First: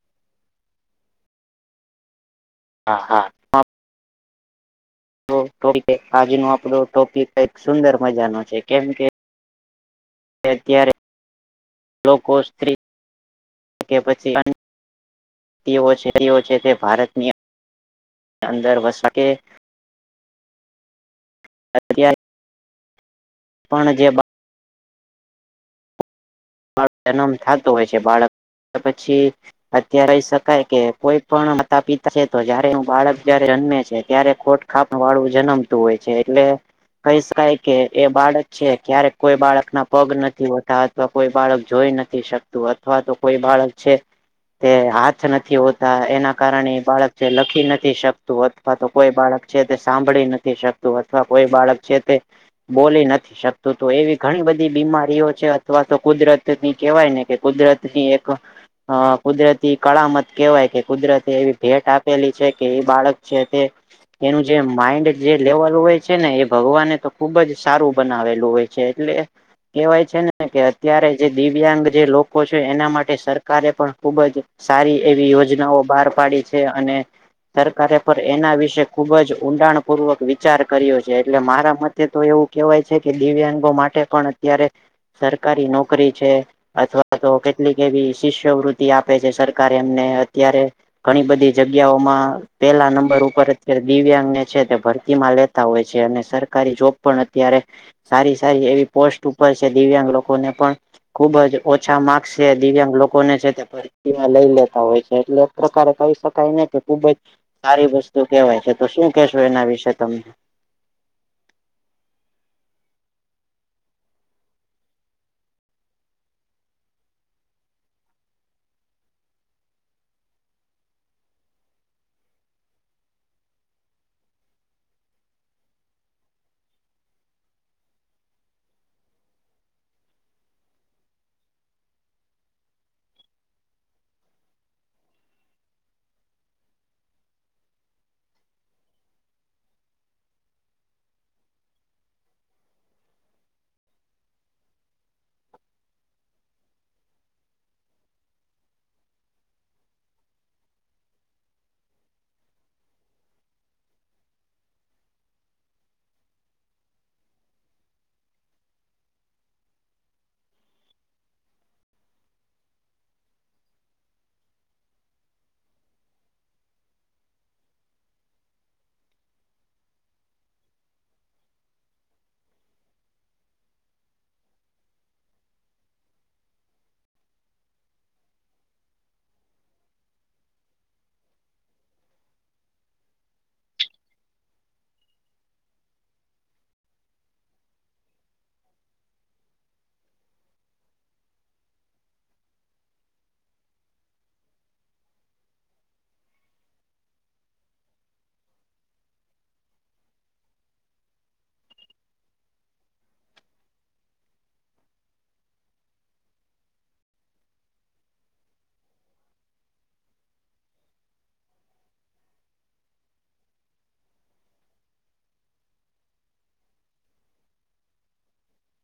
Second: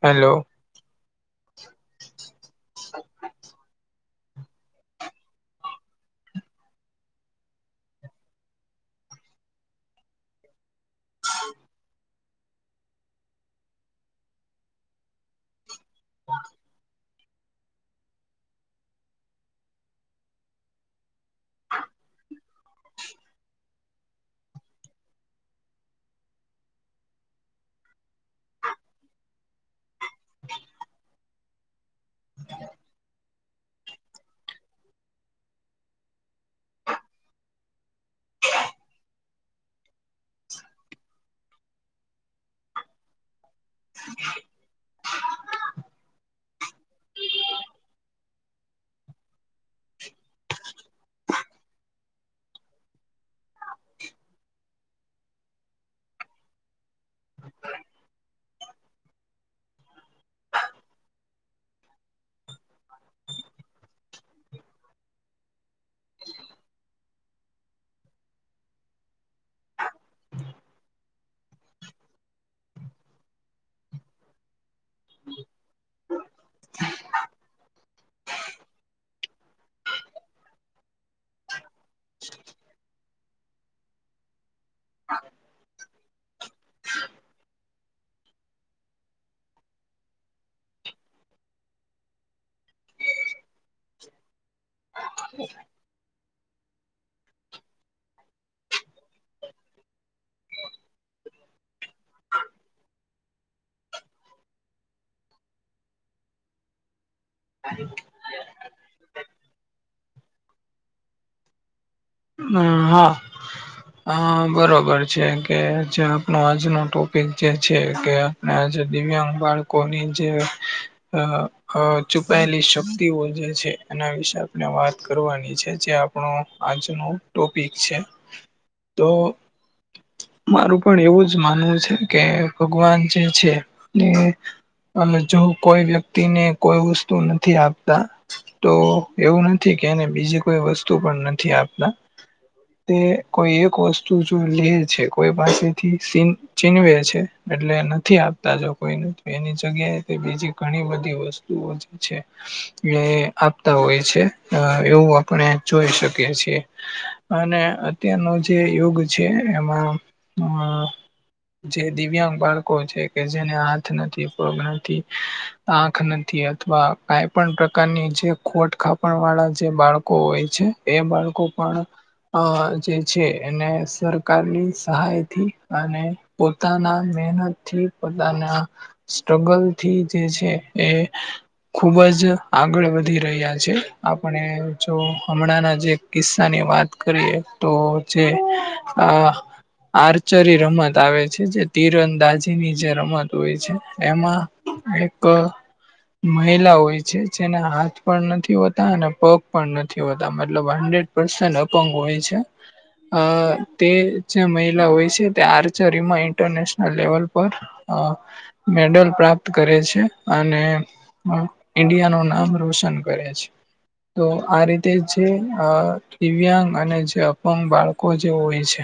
Hello. હા હા. આજનો આપડો ટોપિક કઈક સુંદર મજા નો છે, કેમ કે ત્યારે લોકો સ્ત્રી કે પછી [unintelligible] તેઓ છે તેઓ છે તે ભારતની અંદર વસી સકે. અત્યારે પણ જે જન્મ થતો હોય છે બાળક પછી અત્યારે કહી શકાય કે કોઈ પણ માતા પિતા છે તો જયારે એનુ બાળક જ્યારે જન્મે છે ત્યારે કોટ ખાત વાળું જન્મતું હોય છે એટલે કહી શકાય કે એ બાળક છે ક્યારેક કોઈ બાળક ના પગ નથી હોતા અથવા કોઈ બાળક જોઈ નથી શકતું અથવા તો કોઈ બાળક છે તે હાથ નથી હોતા એના કારણે એ બાળક જે લખી નથી શકતું. અથવા તો કોઈ બાળક છે તે સાંભળી નથી શકતું અથવા કોઈ બાળક છે તે બોલી નથી શકતું તો એવી ઘણી બધી બીમારીઓ છે અથવા તો કુદરત ની કેહેવાય ને કે કુદરત ની એક અ કુદરતી કળામત કેહેવાય કે કુદરતે એવી ભેટ આપેલી છે કે એ બાળક છે તે એનું જે માઈન્ડ જે લેવલ હોય છે ને એ ભગવાને તો ખુબ જ સારું બનાવેલું હોય. છે એટલે કેવાય છે ને કે અત્યારે જે દિવ્યાંગ જે લોકો છે એના માટે સરકારે પણ ખુબ જ સારી એવી યોજનાઓ બહાર પાડી છે અને સરકારે પણ એના વિશે ખુબ જ ઊંડાણ પૂર્વક વિચાર કર્યો છે એટલે મારા મત તે તો એવું કહેવાય છે કે દિવ્યાંગો માટે પણ અત્યારે સરકારી નોકરી છે. અથવા તો કેટલીક એવી શિષ્યવૃતિ આપે છે સરકાર એમને અત્યારે ઘણી બધી જગ્યાઓમાં પેલા નંબર ઉપર અત્યારે દિવ્યાંગને છે તે ભરતીમાં લેતા હોય છે. છે અને સરકારી જોબ પણ અત્યારે સારી સારી એવી પોસ્ટ ઉપર છે દિવ્યાંગ લોકો લોકો ને પણ ખુબ જ ઓછા માર્કસે દિવ્યાંગ લોકોને છે તે [unintelligible] લઈ લેતા હોય છે એટલે એક પ્રકારે કહી શકાય ને કે ખુબ જ સારી વસ્તુ કહેવાય છે તો શું કેશો એના વિશે તમે? હમ હા હા બરોબર છે કે જે આપનો આજનો ટોપિક જે છે કે જે દિવ્યાંગ બાળકોની જે અ ચુપાયેલી શક્તિઓ જે છે એના વિશે આપણે વાત કરવાની છે જે આપણો આજનો ટોપિક છે તો મારું પણ એવું જ માનવું છે કે ભગવાન જે છે ને અને જો કોઈ વ્યક્તિને કોઈ વસ્તુ નથી આપતા તો એવું નથી કે એને બીજી કોઈ વસ્તુ પણ નથી આપતા. તે કોઈ એક વસ્તુ જો લે છે કોઈ પાસેથી સીન છીનવે છે એટલે નથી આપતા જો કોઈને તેની જગ્યાએ તે બીજી ઘણી બધી વસ્તુઓ છે એ આપતા હોય છે એવું આપણે જોઈ શકીએ છીએ. અને અત્યારનો જે યુગ છે એમાં અ જે દિવ્યાંગ બાળકો છે કે જેને હાથ નથી, પગ નથી આાંખ નથી અથવા કઈ પણ પ્રકારની જે ખોટ ખાપણ વાળા જે બાળકો હોય છે. એ બાળકો પણ અ જે છે એને સરકારની સહાયથી અને પોતાના મહેનત થી પોતાના સ્ટ્રગલ થી જે છે એ ખુબ જ આગળ વધી રહ્યા છે. આપણે જો હમણાંના જે કિસ [unintelligible] ની વાત કરીએ તો જે આ આર્ચરી રમત આવે છે જે તીર અંદાજીની જે રમત હોય છે, એમાં એક તો મહિલા હોય છે જેના હાથ પણ નથી હોતા, અને પગ પણ નથી હોતા. મતલબ હંડ્રેડ [unintelligible] અપંગ હોય છે. અહ તે જે મહિલા હોય છે તે આર્ચરીમાં ઇન્ટરનેશનલ લેવલ પર અહ મેડલ પ્રાપ્ત કરે છે. અને ઈન્ડિયા નું નામ રોશન કરે છે. તો આ રીતે જે અહ દિવ્યાંગ અને જે અપંગ બાળકો જે હોય છે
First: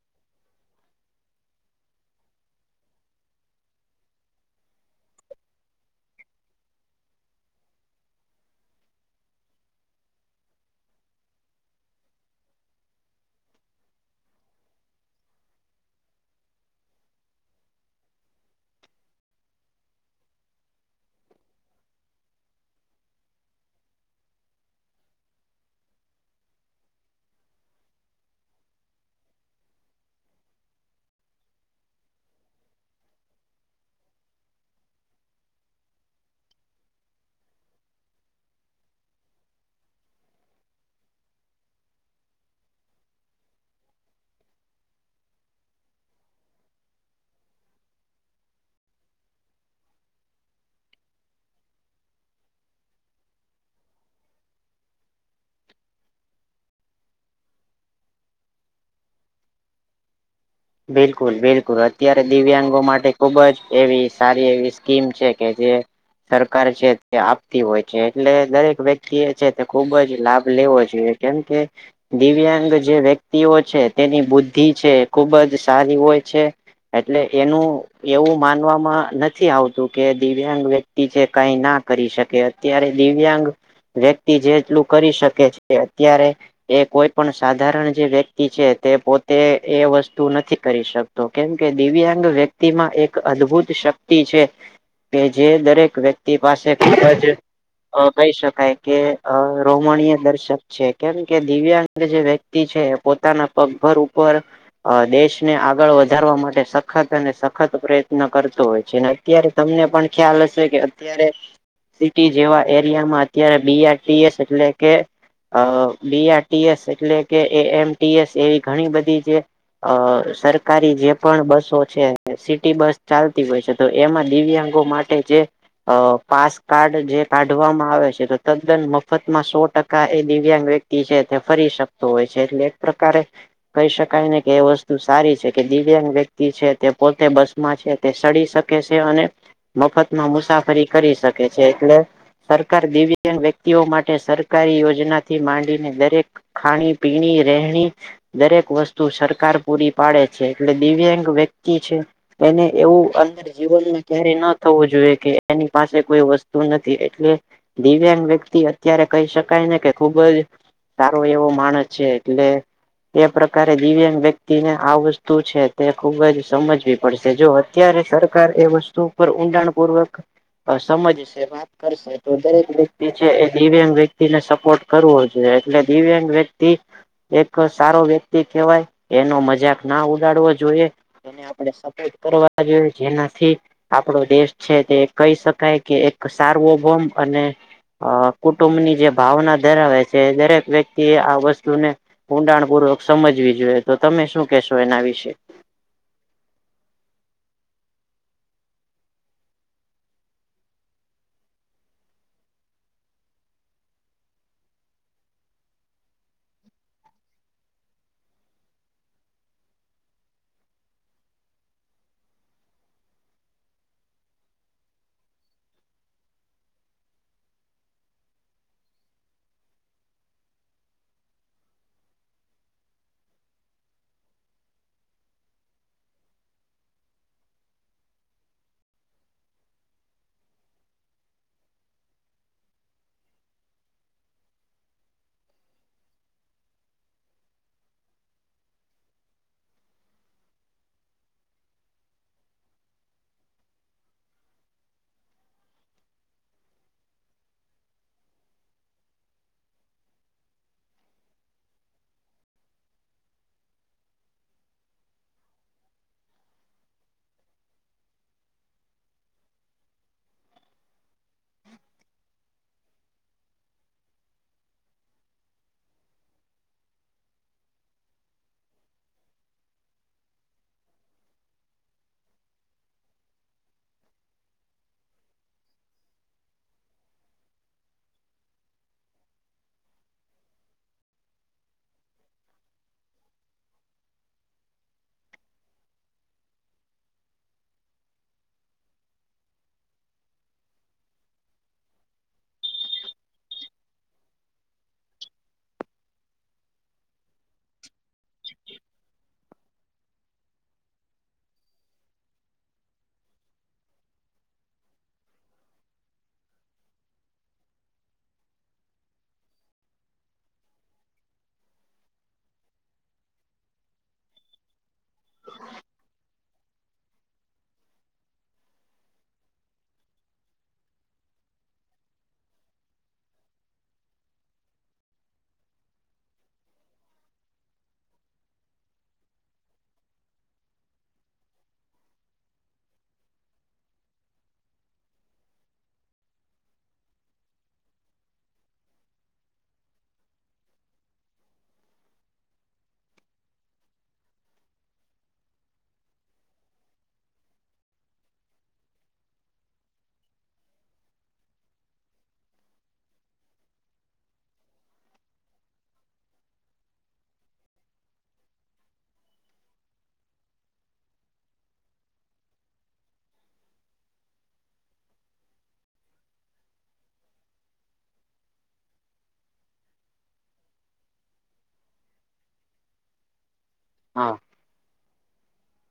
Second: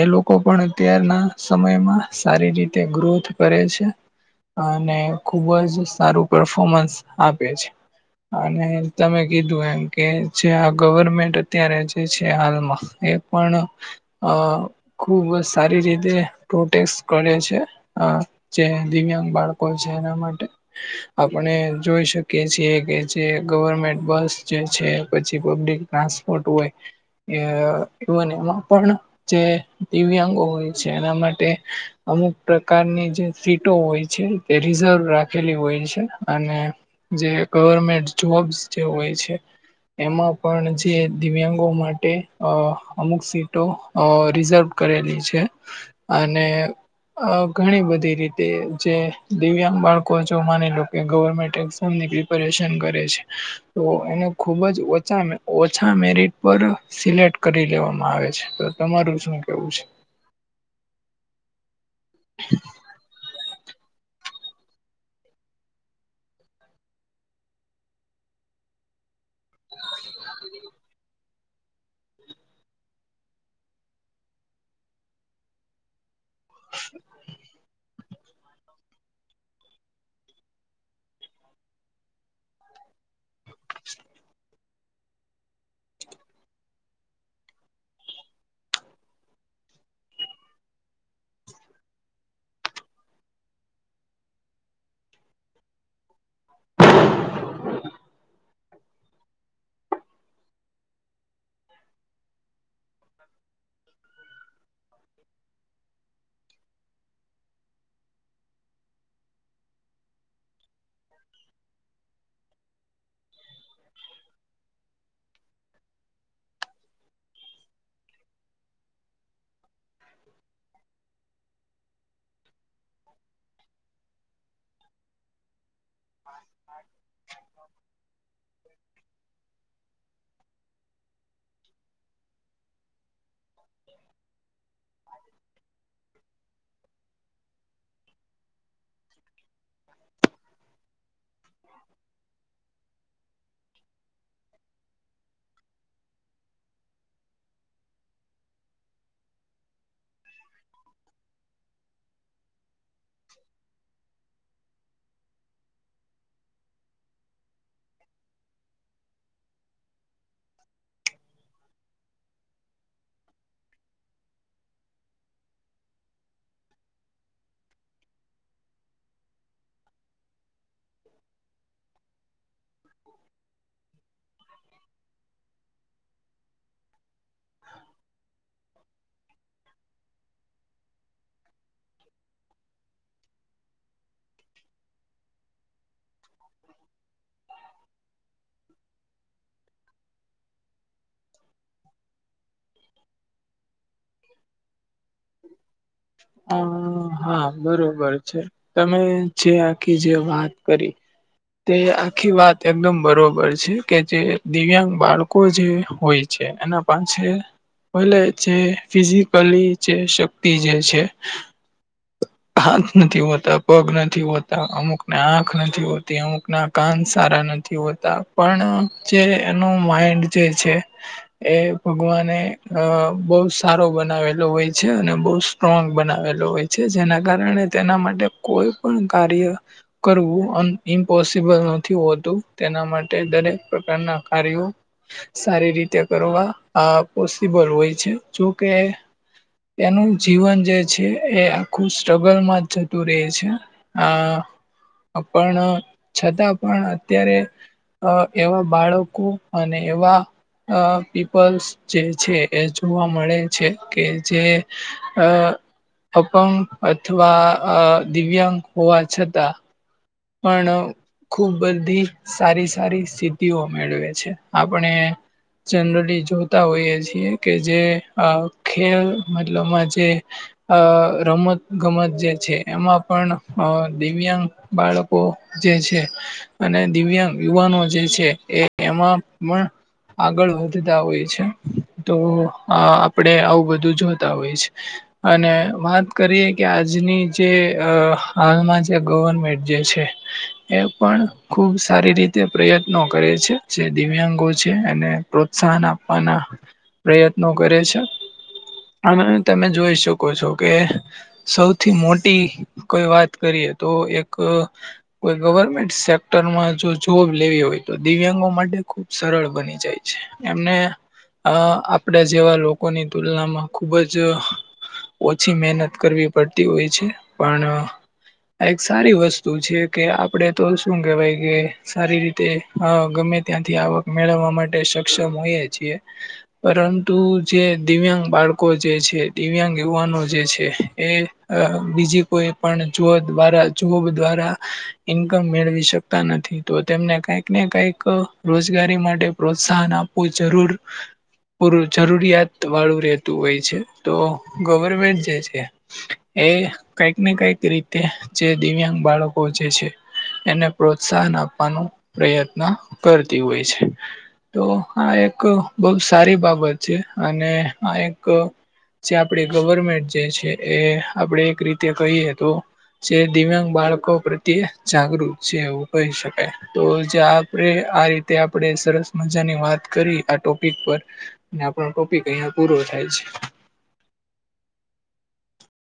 એ લોકો પણ અત્યારના સમયમાં સારી રીતે ગ્રોથ કરે છે. અને ખુબ જ સારું પરફોમન્સ આપે છે. અને તમે કીધું એમ કે જે આ ગવર્મેન્ટે અત્યારે જે છે હાલમાં એ પણ અ ખુબ જ સારી રીતે પ્રોટેસ્ટ કરે છે. આ જે દિવ્યાંગ બાળકો છે એના માટે આપણે જોઈ શકીએ છીએ કે જે ગવર્મેન્ટ બસ જે છે. પછી પબ્લિક ટ્રાન્સપોર્ટ હોય એ ઇવન એમાં પણ જે દિવ્યાંગો હોય છે એના માટે અમુક પ્રકારની જે સીટો હોય છે, તે રિઝર્વ રાખેલી હોય છે. અને જે ગવર્મેન્ટ જોબ્સ જે હોય છે એમાં પણ જ તે દિવ્યાંગો માટે અ અમુક સીટો અ રિઝર્વ કરેલી છે. અને અહ ઘણી બધી રીતે જે દિવ્યાંગ બાળકો જે માની લો કે ગવર્મેન્ટ એઝામ ની [unintelligible] પરેશાન કરે છે. તો એને ખુબ જ ઓછા મે ઓછા મેરિટ પર સિલેક્ટ કરી લેવામાં આવે છે. તો તમારું શું કેવું છે? [inaudible] બિલકુલ-બિલકુલ. અત્યારે દિવ્યાંગો માટે ખુબ જ એવી સારી એવી સ્કીમ છે કે જે સરકાર છે તે આપતી હોય છે. એટલે દરેક વ્યક્તિ એ છે તે ખુબ જ લાભ લેવો જોઈએ. કેમ કે દિવ્યાંગ જે વ્યક્તિઓ છે, તેની બુદ્ધિ છે એ ખુબ જ સારી હોય છે, એટલે એનું એવું માનવામાં નથ નથી આવતું કે દિવ્યાંગ વ્યક્તિ છે કાંઈ ના કરી શકે. અત્યારે દિવ્યાંગ વ્યક્તિ જેટલું કરી શકે છે અત્યારે એ કોઈ પણ સાધારણ જે વ્યક્તિ છે, તે પોતે એ વસ્ તું નથી કરી શકતો. કેમ કે દિવ્યાંગ વ્યક્તિ માં એક અદ્ભુત શક્તિ છે કે જે દરેક વ્યક્તિ પાસે ખૂબ જ અહ કહી શકાય કે અહ રોમણીય દર્શક છે, કેમ કે દિવ્યાંગ અને જે વ્યક્તિ છે પોતાના પગભર ઉપર અહ દેશને આગળ વધારવા માટે સખત અને સખત પ્રયત્ન કરતો હોય છે. અને અત્યારે તમને પણ ખ્યાલ હશે કે અત્યારે સિટી જેવા એરિયામાં અત્યારે બી આર ટી એસ એટલે કે અહ બી આર ટી એસ એટલે કે એ એમ ટી એસ એવી ઘણી બધી જે અહ સરકારી જે પણ બસો છે, સિટી બસ ચાલતી હોય છે, તો એમાં દિવ્યાંગો માટ એ જે અ પાસકાર્ડ જે કાઢવામાં આવે છે તો તદ્દન મફતમાં સો ટકા એ દિવ્યાંગ વ્યક્તિ છે તે ફરી શકતો હોય છે એટલે એક પ્રકારે કહી શકાય ને કે એ વસ્તુ સારી છે કે દિવ્યાંગ વ્યક્તિ છે તે પોતે બસમાં છે તે સડી શકે છે અને મફતમાં મુસાફરી કરી શકે છે એટલે સરકાર દિવ્યાંગ વ્યક્તિઓ માટે સરકારી યોજના થી માંડીને દરેક ખાણી, પીણી, રહેણી દરેક વસ્તુ સર કાર પૂરી પાડે છે એટલે દિવ્યાંગ વ્યક્તિ છે એને એવું અંદર જીવનને ક્યારે ન થવું જોઈએ કે એની પાસે કોઈ વસ્તુ નથી એટલે દિવ્યાંગ વ્યક્તિ અત્યારે કહી શકાય ને કે ખુબ જ તારો એવો માણસ છે એટલે એ પ્રકારે દિવ્યાંગ વ્યક્તિ વ્યતિને આ વસ્તુ છે તે ખુબ જ સમજવી પડશે જો અત્યારે સરકાર એ વસ્તુ ઊંડાણ પૂર્વક સમજશે વાત કરશે તો દરેક વ્યક્તિ છે એ દિવ્યાંગ વ્યક્તિને સપોર્ટ કરવો જોઈએ એટલે દિવ્યાંગ વ્યક્ત તે એક સારો વ્યક્તિ કહેવાય એનો મજાક ના ઉડાડવો જોઈએ. એ આપણે સપોર્ટ કરવા જોઈ જેનાથી આપડો દેશ છે તે કહી શકાય કે એક સારવોભોમ અને અ કુટુંબની જે ભાવના ધરાવે છે દરેક વ્યક્તિ આ વસ્તુને ઊંડાણ પૂર્વક સમજવી જોઈએ તો તમે શું કેશો એના વિશે? હા. હા બરોબર છે તમે જે આખી જે વાત કરી. તે આખી વાત એકદમ બરોબર છે કે જે દિવ્યાંગ બાળકો જે હોય છે એના પાસે [inaudible] ફિઝિકલી જે શક્તિ જે છે. હાથ નથી હોતા પગ નથી હોતા અમુકને આંખ નથી હોતી અમુક ના. કાન સારા નથી હોતા પણ જે એનો માઈન્ડ જે છે. એ ભગવાને અ બહુ સારો બનાવેલો હોય છે અને બહુ સ્ટ્રોંગ બનાવેલો હોય છે જેના કારણે તેના માટે કોઈ પણ કાર્ય. કરવું ઇમ્પોસિબલ નથી હોતું તેના માટે દરેક પ્રકારના કાર્યો સારી રીતે કરવા પોસિબલ હોય છે જોકે. એનું જીવન જે છે એ આખું સ્ટ્રગલમાં જ જતું રહે છે આ પણ છતાં પણ અત્યારે. અ એવા બાળકો અને એવા અ પીપલ્સ જે છે એ જોવા મળે છે કે જે અ. અપંગ અથવા દિવ્યાંગ હોવા છતાં. પણ. ખુબ બધી સારી સારી સ્થિત્ધિઓ મેળવે છે આપણે. જનરલી જોતા હોઈએ છીએ કે જે ખેલ મતલબમાં જે. અ રમત ગમત જે છે એમાં પણ દિવ્યાંગ બાળકો જે છે. અને દિવ્યાંગ યુવાનો જે છે એ એમાં પણ આગળ વધતા હોય છે. તો આ આપડે આવું બધું જોતા હોય છે. અને વાત કરીએ કે આજની જે હાલમાં જે ગવર્મેન્ટ જે છે. એ પણ ખુબ સારી રીતે પ્રયત્નો કરે છે જે દિવ્યાંગો છે એને. પ્રોત્સાહન આપવાના પ્રયત્નો કરે છે. અને તમે જોઈ શકો છો કે. સૌથી મોટી કોઈ વાત કરીએ તો એક કોઈ ગવર્મેન્ટ સેક્ટરમાં જો જોબ લેવી હોય તો દિવ્યાંગો માટે ખુબ સરળ બની જાય છે. એમને અ આપડા જેવા લોકોની તુલનામાં ખુબ જ. ઓછી મહેનત કરવી પડતી હોય છે પણ. સારી વસ્તુ છે કે આપડે તો શું કેહેવાય કે. સારી રીતે ગમે ત્યાંથી આવક મેળવવા માટે સક્ષમ હોયએ છીએ. પરંતુ જે દિવ્યાંગ બાળકો જે છે દિવ્યાંગ યુવાનો જે છે એ. અ બીજી કોઈ પણ જુઓ દ્વારા જુઓ દ્વારા. ઇન્કમ મેળવી શકતા નથી તો તેમને કઈક ને કઈક રોજગારી માટે પ્રોત્સાહન આપ. કો જરૂર. પૂરું જરૂરિયાત વાળું રહેતું હોય છે તો ગવર્મેન્ટ જે છે. એ કઈકને કઈક રીતે જે દિવ્યાંગ બાળકો જે છે. એને પ્રોત્સાહન આપવાનો પ્રયત્ન કરતી હોય છે. તો આ એક બહુ સારી બાબત છે અને આ એક. જે આપણે ગવર્મેન્ટ જે છે એ આપણેે એક રીતે કહીએ તો. જે દિવ્યાંગ બાળકો પ્રત્યે જાગૃત છે એવું કહી શકાય તો જે આપણે આ રીતે. તે આપણેે સરસ મજાની વાત કરી આ ટોપિક પર. ને આપણો ટોપિક અહિયાં પૂરો થાય છે. હા